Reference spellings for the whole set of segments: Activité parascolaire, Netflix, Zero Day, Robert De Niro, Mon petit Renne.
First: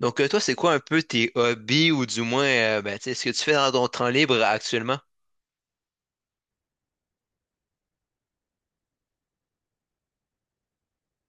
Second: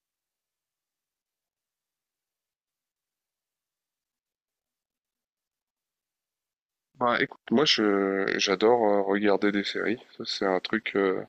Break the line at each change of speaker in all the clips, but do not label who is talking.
Toi, c'est quoi un peu tes hobbies ou du moins, ben, tu sais, ce que tu fais dans ton temps libre actuellement?
Bah écoute, moi je j'adore regarder des séries. Ça, c'est un truc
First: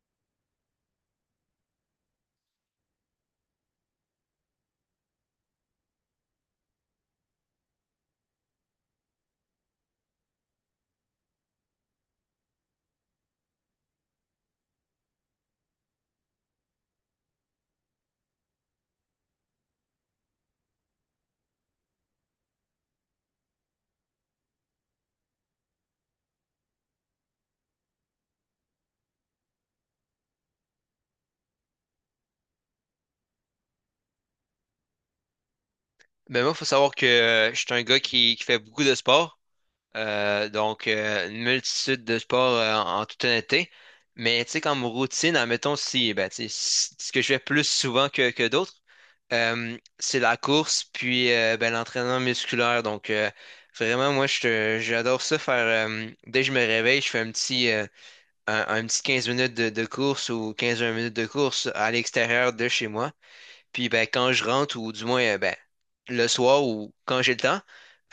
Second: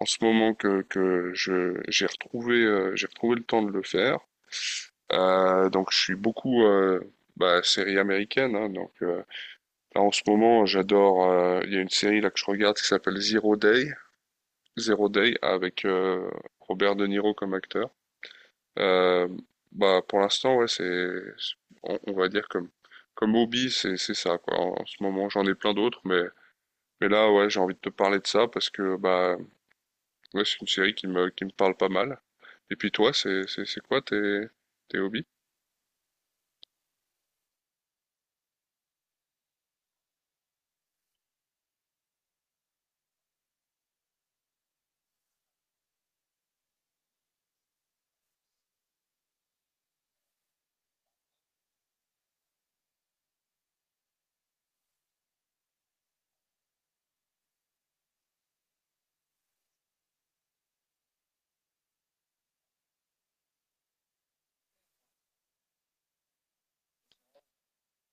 en ce moment que je j'ai retrouvé le temps de le faire. Donc je suis beaucoup bah, série américaine, hein. Là en ce moment j'adore. Il y a une série là que je regarde qui s'appelle Zero Day. Zero Day avec Robert De Niro comme acteur. Euh, Bah pour l'instant ouais c'est, on va dire comme comme hobby c'est ça quoi. En ce moment j'en ai plein d'autres, mais là, ouais, j'ai envie de te parler de ça parce que bah ouais, c'est une série qui me parle pas mal. Et puis toi, c'est quoi tes tes hobbies?
Ben, moi, faut savoir que je suis un gars qui fait beaucoup de sport. Une multitude de sports en toute honnêteté. Mais, tu sais, comme routine, admettons, si, ben, tu sais, ce que je fais plus souvent que d'autres, c'est la course puis ben, l'entraînement musculaire. Vraiment, moi, j'adore ça faire. Dès que je me réveille, je fais un petit 15 minutes de course ou 15 20 minutes de course à l'extérieur de chez moi. Puis ben, quand je rentre, ou du moins ben, le soir ou quand j'ai le temps,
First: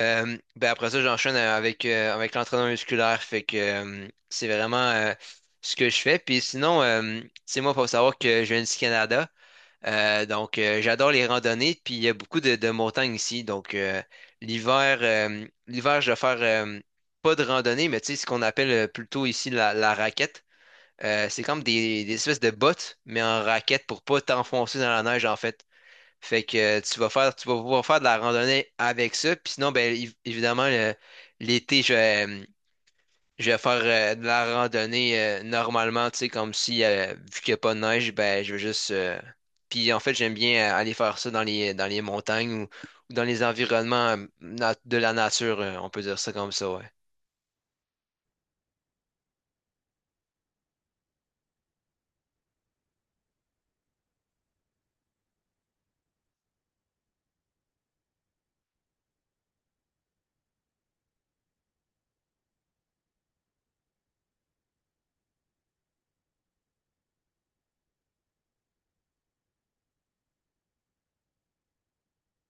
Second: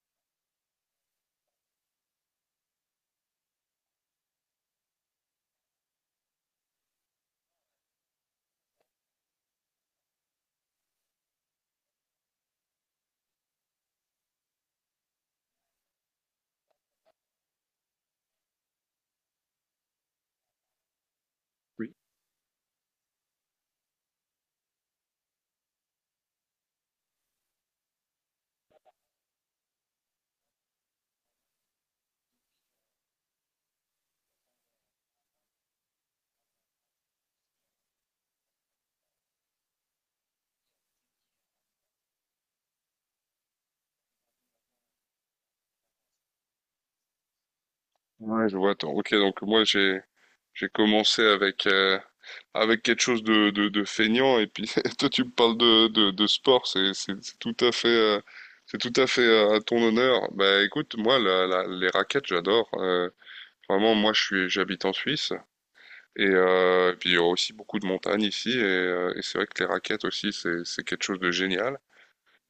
ben, après ça, j'enchaîne avec l'entraînement musculaire. Fait que C'est vraiment ce que je fais. Puis sinon, c'est moi, faut savoir que je viens du Canada. J'adore les randonnées, puis il y a beaucoup de montagnes ici. Donc, l'hiver, je vais faire pas de randonnée, mais tu sais, ce qu'on appelle plutôt ici la raquette. C'est comme
Oui.
des espèces de bottes, mais en raquette pour pas t'enfoncer dans la neige, en fait. Fait que Tu vas faire, tu vas pouvoir faire de la randonnée avec ça. Puis sinon, ben, évidemment, l'été, je vais faire de la randonnée normalement, tu sais, comme si, vu qu'il n'y a pas de neige, ben, je vais juste. Puis en fait, j'aime bien aller faire ça dans dans les montagnes ou dans les environnements de la nature, on peut dire ça comme ça, ouais.
Ouais, je vois. Attends. Ok, donc moi j'ai commencé avec avec quelque chose de feignant et puis toi tu me parles de sport, c'est tout à fait c'est tout à fait à ton honneur. Bah écoute, moi les raquettes, j'adore. Vraiment, moi je suis j'habite en Suisse. Et puis il y a aussi beaucoup de montagnes ici, et c'est vrai que les raquettes aussi, c'est quelque chose de génial.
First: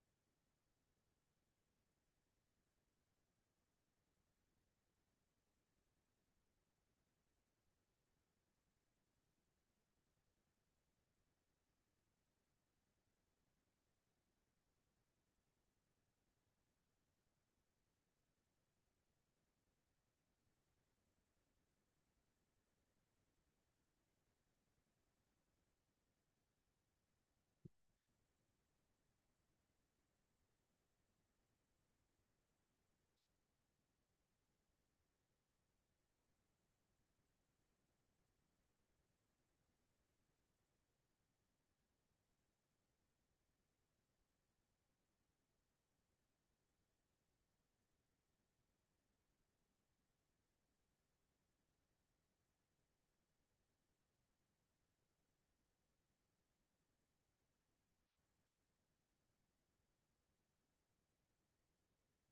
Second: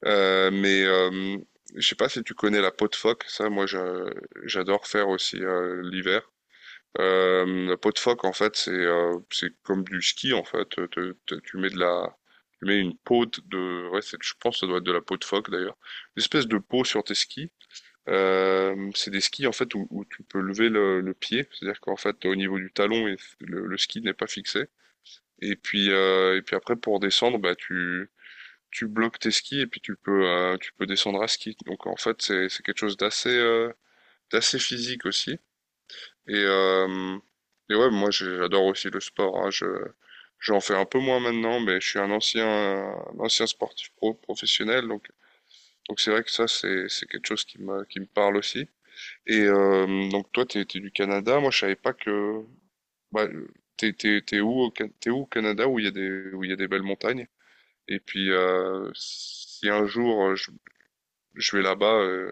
Mais je sais pas si tu connais la peau de phoque, j'adore faire aussi l'hiver. La peau de phoque en fait c'est comme du ski en fait. Tu mets de la tu mets une peau de ouais je pense que ça doit être de la peau de phoque d'ailleurs, une espèce de peau sur tes skis. C'est des skis en fait où tu peux lever le pied, c'est-à-dire qu'en fait au niveau du talon et le ski n'est pas fixé. Et puis après, pour descendre, bah, tu bloques tes skis et puis tu peux descendre à ski. Donc en fait, c'est quelque chose d'assez physique aussi. Et, euh, et ouais, j'adore aussi le sport, hein. J'en fais un peu moins maintenant, mais je suis un ancien sportif pro, professionnel. Donc c'est vrai que ça, c'est quelque chose qui me parle aussi. Donc toi, t'es du Canada. Moi, je savais pas que, bah, t'es où, t'es où au Canada où il y a des, où il y a des belles montagnes? Et puis, si un jour je vais là-bas, euh,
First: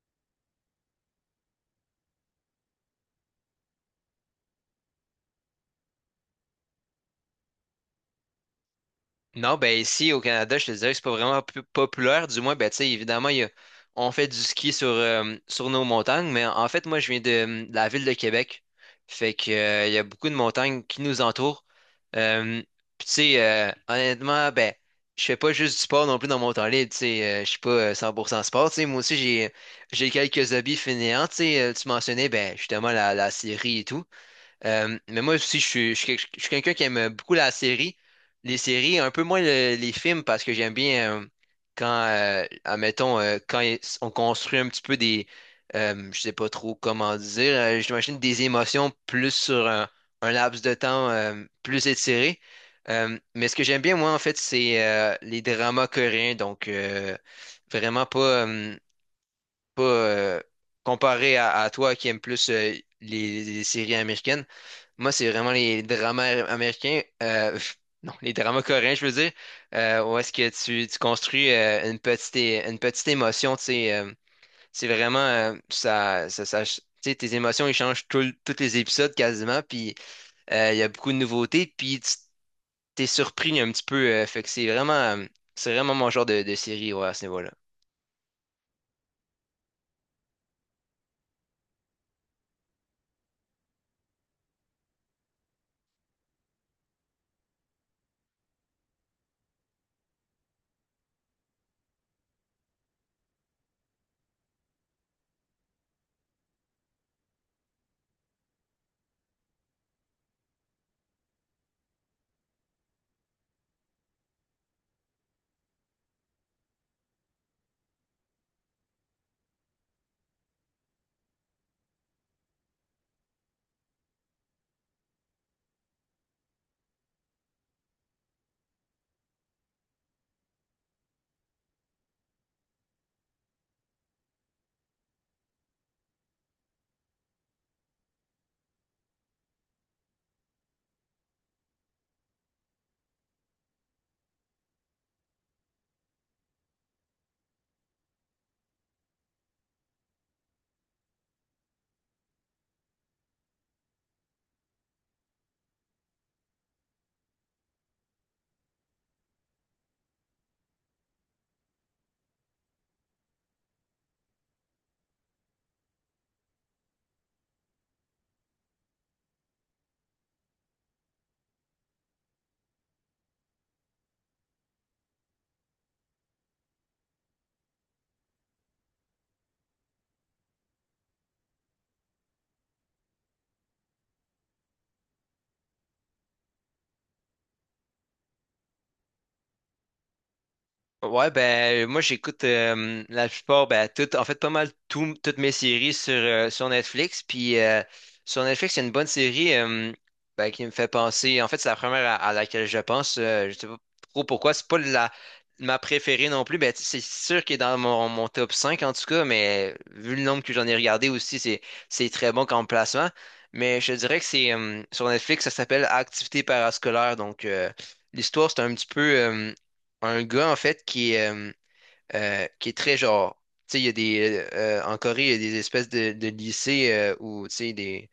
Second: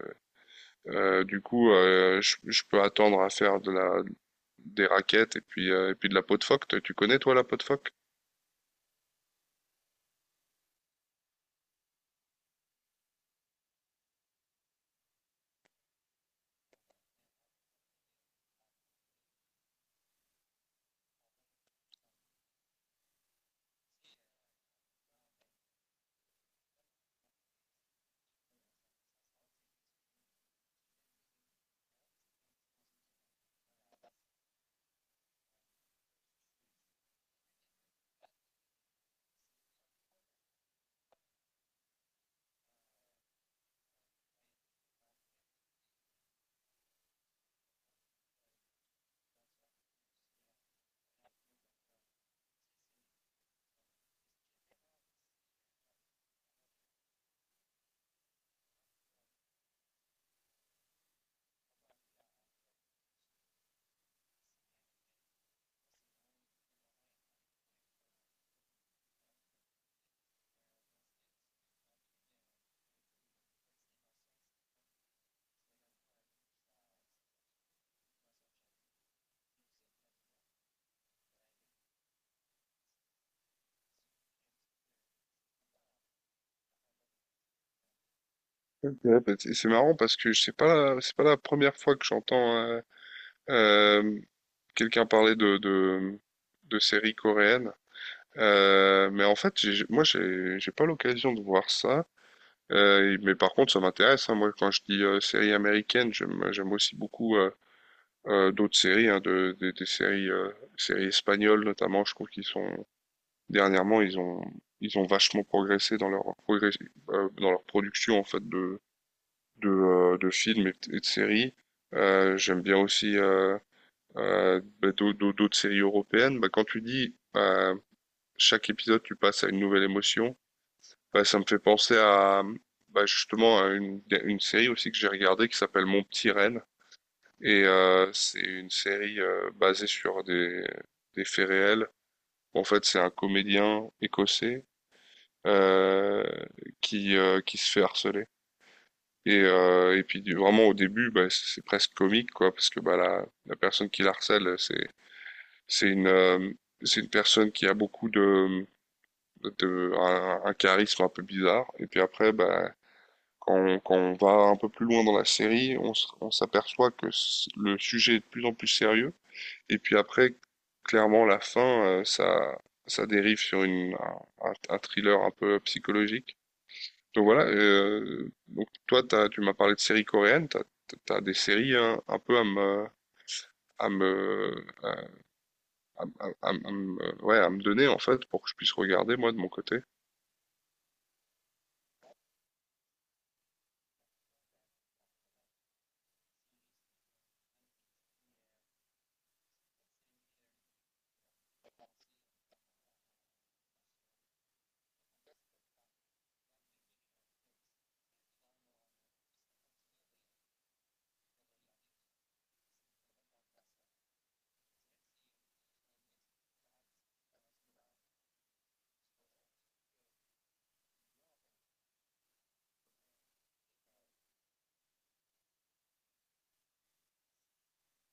euh, du coup, euh, je, je peux attendre à faire de la, des raquettes et puis de la peau de phoque. Tu connais, toi, la peau de phoque?
Non, ben ici au Canada, je te dirais que c'est pas vraiment populaire. Du moins, ben tu sais, évidemment, il y a, on fait du ski sur sur nos montagnes, mais en fait, moi, je viens de la ville de Québec. Il y a beaucoup de montagnes qui nous entourent. Euh, puis tu sais, honnêtement, ben, je fais pas juste du sport non plus dans mon temps libre, tu sais, je suis pas 100% sport, tu sais, moi aussi, j'ai quelques hobbies fainéants, tu sais, tu mentionnais, ben, justement, la série et tout. Mais moi aussi, je suis je suis quelqu'un qui aime beaucoup la série, les séries, un peu moins les films parce que j'aime bien quand, admettons, on construit un petit peu des, je sais pas trop comment dire, j'imagine des émotions plus sur un laps de temps plus étiré. Mais ce que j'aime bien, moi, en fait, c'est les dramas coréens, donc vraiment euh, pas, comparé à toi qui aime plus les séries américaines. Moi, c'est vraiment les dramas américains, pff, non, les dramas coréens, je veux dire, où est-ce que tu construis une petite, une petite émotion, tu sais, c'est vraiment, tu sais, tes émotions, ils changent tous les épisodes quasiment, puis il y a beaucoup de nouveautés, puis tu t'es surpris un petit peu, fait que c'est vraiment mon genre de série, ouais, à ce niveau-là.
Ok. Bah, c'est marrant parce que c'est pas, c'est pas la première fois que j'entends euh, quelqu'un parler de séries coréennes. Mais en fait, moi, j'ai pas l'occasion de voir ça. Mais par contre, ça m'intéresse, hein. Moi, quand je dis séries américaines, j'aime aussi beaucoup d'autres séries, hein, des séries, séries espagnoles notamment. Je trouve qu'ils sont dernièrement, ils ont vachement progressé dans leur progrès, dans leur production en fait de films et, et de séries. J'aime bien aussi bah, d'autres séries européennes. Bah, quand tu dis chaque épisode, tu passes à une nouvelle émotion, bah, ça me fait penser à bah, justement à une série aussi que j'ai regardée qui s'appelle Mon petit Renne, et c'est une série basée sur des faits réels. En fait, c'est un comédien écossais euh, qui se fait harceler. Et puis vraiment au début, bah, c'est presque comique, quoi, parce que bah, la personne qui l'harcèle, c'est une, euh, c'est une personne qui a beaucoup de, un charisme un peu bizarre. Et puis après, bah, quand on va un peu plus loin dans la série, on s'aperçoit que le sujet est de plus en plus sérieux. Et puis après, clairement, la fin, ça dérive sur une, un thriller un peu psychologique. Donc voilà, donc toi, tu m'as parlé de séries coréennes, t'as des séries hein, un peu à me, à me, à- à me, ouais, à me donner en fait pour que je puisse regarder moi de mon côté.
Ouais, ben moi j'écoute la plupart, ben tout, en fait pas mal toutes mes séries sur sur Netflix. Puis sur Netflix, il y a une bonne série ben, qui me fait penser. En fait, c'est la première à laquelle je pense. Je sais pas trop pourquoi. C'est pas la ma préférée non plus. Ben tu sais, c'est sûr qu'il est dans mon top 5 en tout cas, mais vu le nombre que j'en ai regardé aussi, c'est très bon comme placement. Mais je dirais que c'est sur Netflix, ça s'appelle Activité parascolaire. Donc, l'histoire, c'est un petit peu. Un gars, en fait, qui est très genre. Tu sais, il y a des. En Corée, il y a des espèces de lycées où, tu sais, des.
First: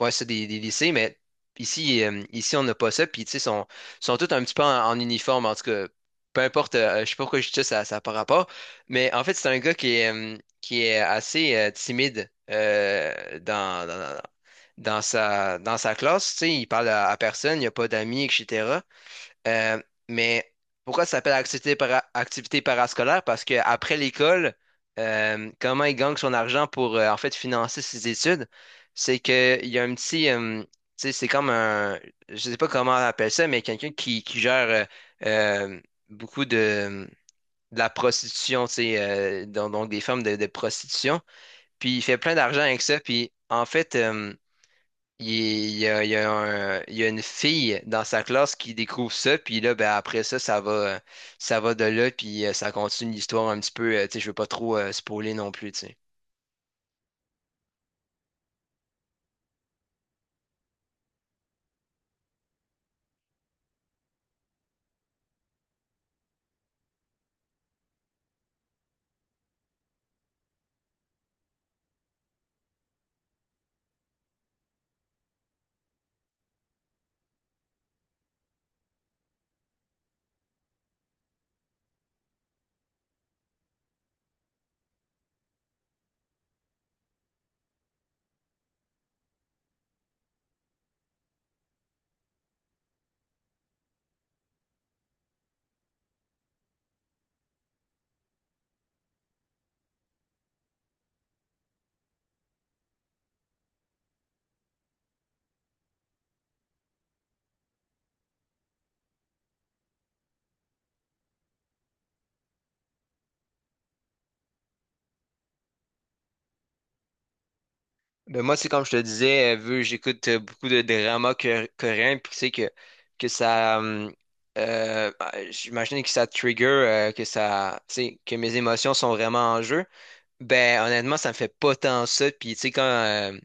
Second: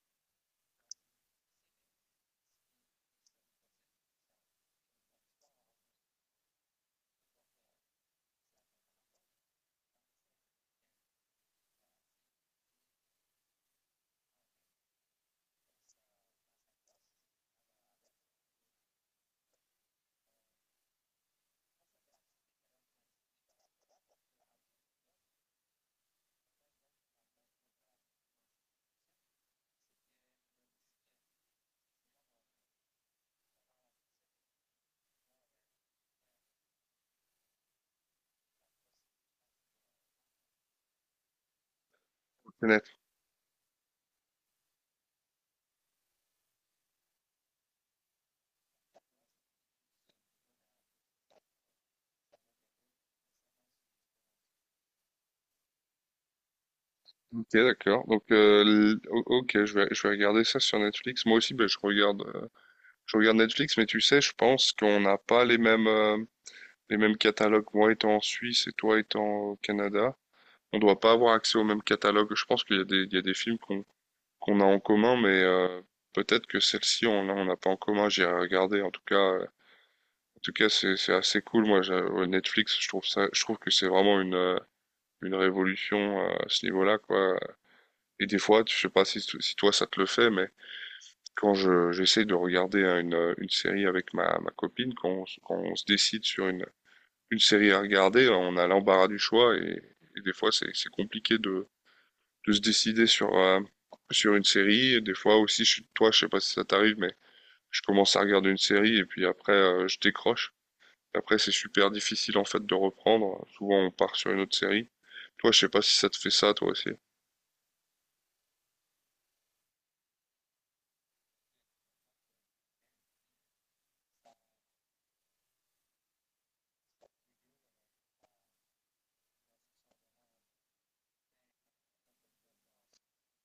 Ouais, c'est des lycées, mais ici, ici on n'a pas ça. Puis, tu sais, sont tous un petit peu en uniforme, en tout cas. Peu importe, je sais pas pourquoi je dis ça, ça n'a pas rapport. Mais en fait, c'est un gars qui est assez timide dans sa classe. Tu sais, il parle à personne, il n'y a pas d'amis, etc. Euh, mais pourquoi ça s'appelle activité, activité parascolaire? Parce qu'après l'école, comment il gagne son argent pour en fait financer ses études? C'est qu'il y a un petit, tu sais, c'est comme un, je sais pas comment on appelle ça, mais quelqu'un qui gère euh, beaucoup de la prostitution, tu sais, donc des formes de prostitution. Puis il fait plein d'argent avec
Net.
ça. Puis en fait, il y a une fille dans sa classe qui découvre ça, puis là, ben, après ça, ça va de là, puis ça continue l'histoire un petit peu. Tu sais, je veux pas trop spoiler non plus, tu sais.
Ok, d'accord. Donc, ok, je vais regarder ça sur Netflix. Moi aussi, ben, je regarde Netflix, mais tu sais, je pense qu'on n'a pas les mêmes, les mêmes catalogues. Moi étant en Suisse et toi étant au Canada, on doit pas avoir accès au même catalogue. Je pense qu'il y a des, il y a des films qu'on a en commun, mais peut-être que celle-ci on n'a pas en commun. J'ai regardé. En tout cas, c'est assez cool. Moi, ouais, Netflix, je trouve que c'est vraiment une révolution à ce niveau-là, quoi. Et des fois, je sais pas si si toi ça te le fait, mais quand je j'essaie de regarder hein, une série avec ma copine, quand quand on se décide sur une série à regarder, on a l'embarras du choix et des fois c'est compliqué de se décider sur, sur une série. Et des fois aussi, toi, je sais pas si ça t'arrive, mais je commence à regarder une série et puis après je décroche. Après, c'est super difficile en fait de reprendre. Souvent, on part sur une autre série. Toi, je sais pas si ça te fait ça, toi aussi.
Ben, moi, c'est comme je te disais, vu que j'écoute beaucoup de dramas coréens, puis tu sais que ça. Bah, j'imagine que ça trigger, que ça. Tu sais, que mes émotions sont vraiment en jeu. Ben, honnêtement, ça me fait pas tant ça, puis tu sais,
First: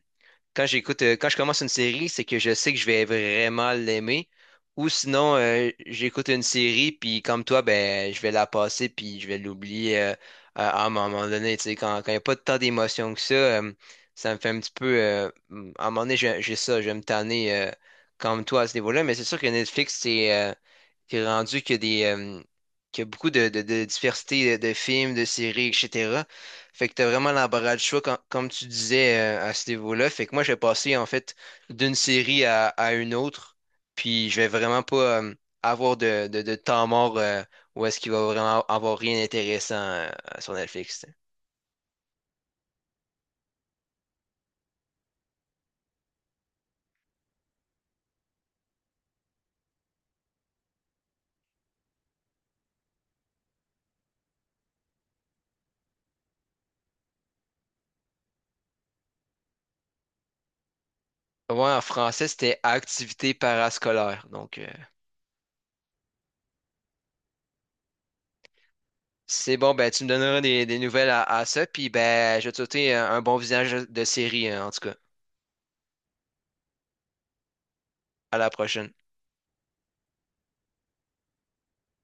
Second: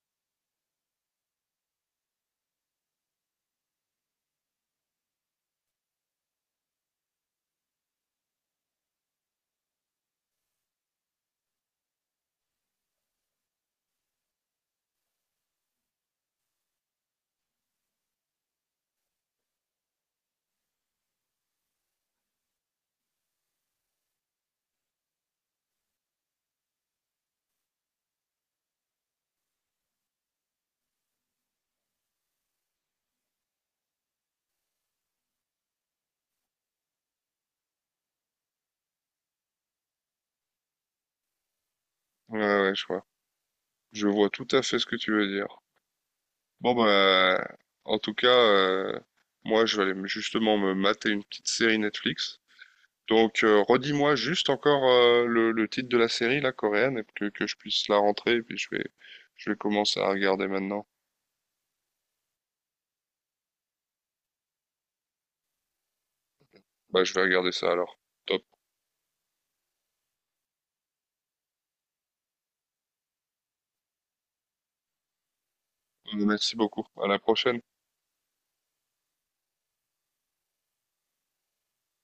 Quand j'écoute, quand je commence une série, c'est que je sais que je vais vraiment l'aimer. Ou sinon, j'écoute une série, puis comme toi, ben, je vais la passer, puis je vais l'oublier à un moment donné. Tu sais, quand il n'y a pas tant d'émotions que ça, ça me fait un petit peu. À un moment donné, j'ai ça, je vais me tanner comme toi à ce niveau-là. Mais c'est sûr que Netflix, c'est rendu qu'il y a qu'il y a beaucoup de diversité de films, de séries, etc. Fait que t'as vraiment l'embarras du choix, comme tu disais, à ce niveau-là. Fait que moi, je vais passer, en fait, d'une série à une autre. Puis, je vais vraiment pas avoir de temps mort où est-ce qu'il va vraiment avoir rien d'intéressant sur Netflix. T'sais.
Ouais, ouais, je vois. Je vois tout à fait ce que tu veux dire. Bon, bah, en tout cas, moi, je vais aller justement me mater une petite série Netflix. Donc, redis-moi juste encore le titre de la série, la coréenne, et que je puisse la rentrer, et puis je vais commencer à regarder maintenant.
Ouais, en français, c'était activité parascolaire.
Bah, je vais regarder ça alors. Top.
C'est bon, ben, tu me donneras des nouvelles à ça. Puis, ben, je vais te souhaiter un bon visage de série, en tout cas.
Merci beaucoup. À la prochaine.
À la prochaine.